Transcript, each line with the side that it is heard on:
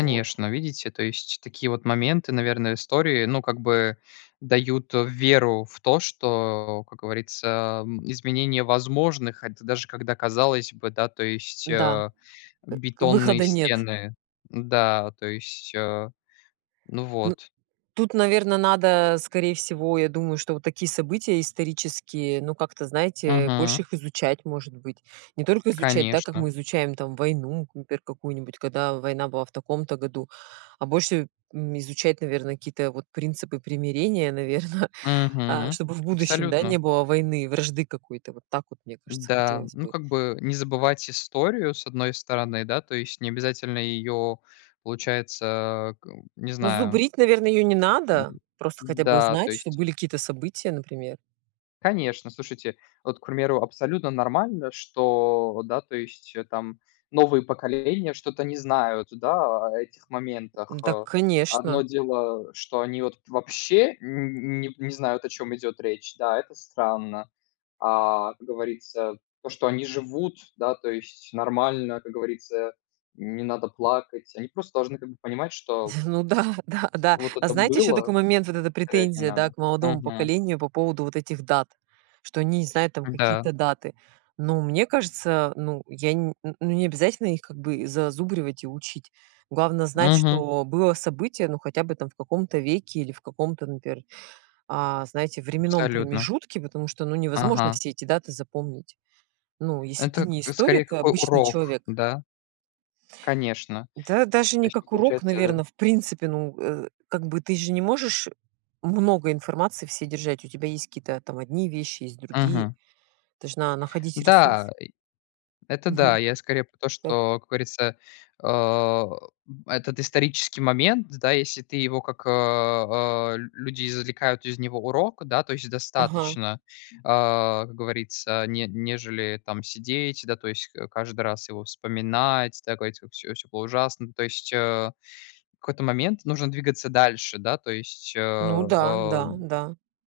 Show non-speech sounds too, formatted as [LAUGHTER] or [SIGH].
right: Вот.
left: Видите, то есть такие вот моменты, наверно, истории, ну, как бы дают веру в то, что, как говорится, м, изменение возможных, хот даже когда казалось бы, да, то есть,
right: Да
left: а
right: ы,
left: бетонные
right: выхода нет.
left: стены Да, то есть, а Ну
right: Ну
left: вот.
right: Тут, наверное, надо, скорее всего, я думаю, что вот такие события исторические, ну, как-то, знаете,
left: Мгм.
right: больше их изучать, может быть. Не только изучать, да, как
left: Конечно.
right: мы изучаем там войну, например, какую-нибудь, когда война была в таком-то году. А больше, м, изучать, наверно, какие-то вот принципы примирения, наверно, а,
left: Мгм.
right: чтобы в будущем, да, не
left: Абсолютно.
right: было войны, вражды какой-то. Вот так вот, мне кажется,
left: Да.
right: хотелось
left: Ну
right: бы.
left: как бы не забывать историю, с одной стороны, да. То есть не обязательно ее, получается а, к не
right: Ну,
left: знаю.
right: зубрить, наверное, ее не надо. Просто хотя бы
left: Да,
right: знать,
left: то
right: чтобы
left: есть
right: были какие-то события, например.
left: Конечно, слушайте, вот, к примеру, абсолютно нормально, что, да, то есть там новые поколения что-то не знают, да, о этих моментах.
right: Да,
left: А,
right: конечно.
left: одно дело, что они вот вообще н не не знают, о чём идет речь. Да, это странно. А, как говорится, то, что они живут, да, то есть нормально, как говорится, не надо плакать. Они просто должны как бы понимать, что
right: [CHUCKLES] Ну да-да-да.
left: вот
right: А
left: это
right: знаете еще
left: было.
right: такой момент, вот эта
left: Травять не
right: претензия, да,
left: надо.
right: к молодому
left: Мгм.
right: поколению по поводу вот этих дат? Что они не знают там
left: Да.
right: какие-то даты. Ну, мне кажется, ну я не ну не обязательно их как бы зазубривать и учить. Главное знать,
left: Мгм.
right: что было событие, ну, хотя бы там в каком-то веке или в каком-то, например, а, знаете, временном
left: Абсолютно.
right: промежутке, потому что, ну, невозможно
left: Ага.
right: все эти даты запомнить. Ну если ты
left: Это
right: не
left: к скорее
right: историк, а
left: как у
right: обычный
left: урок,
right: человек.
left: да? Конечно.
right: Да даже
left: То
right: не
left: есть
right: как урок,
left: получается
right: наверно, в принципе, ну Э, как бы ты же не можешь много информации всей держать. У тебя есть какие-то там одни вещи, есть другие.
left: Мгм.
right: Должна находить ресурс.
left: Да, и Это да.
right: Мгм.
left: Я скорее про то,
right: Так.
left: что, как говорится, а, этот исторический момент, да, если ты его как, а, люди извлекают из него урок, да, то есть
right: Ага.
left: достаточно, а, как говорится, не нежели там сидеть, да, то есть ка каждый раз его вспоминать, такой типа: "Всё всё было ужасно". То есть, а, в какой-то момент нужно двигаться дальше, да, то есть,
right: Ну
left: а
right: да-да-да.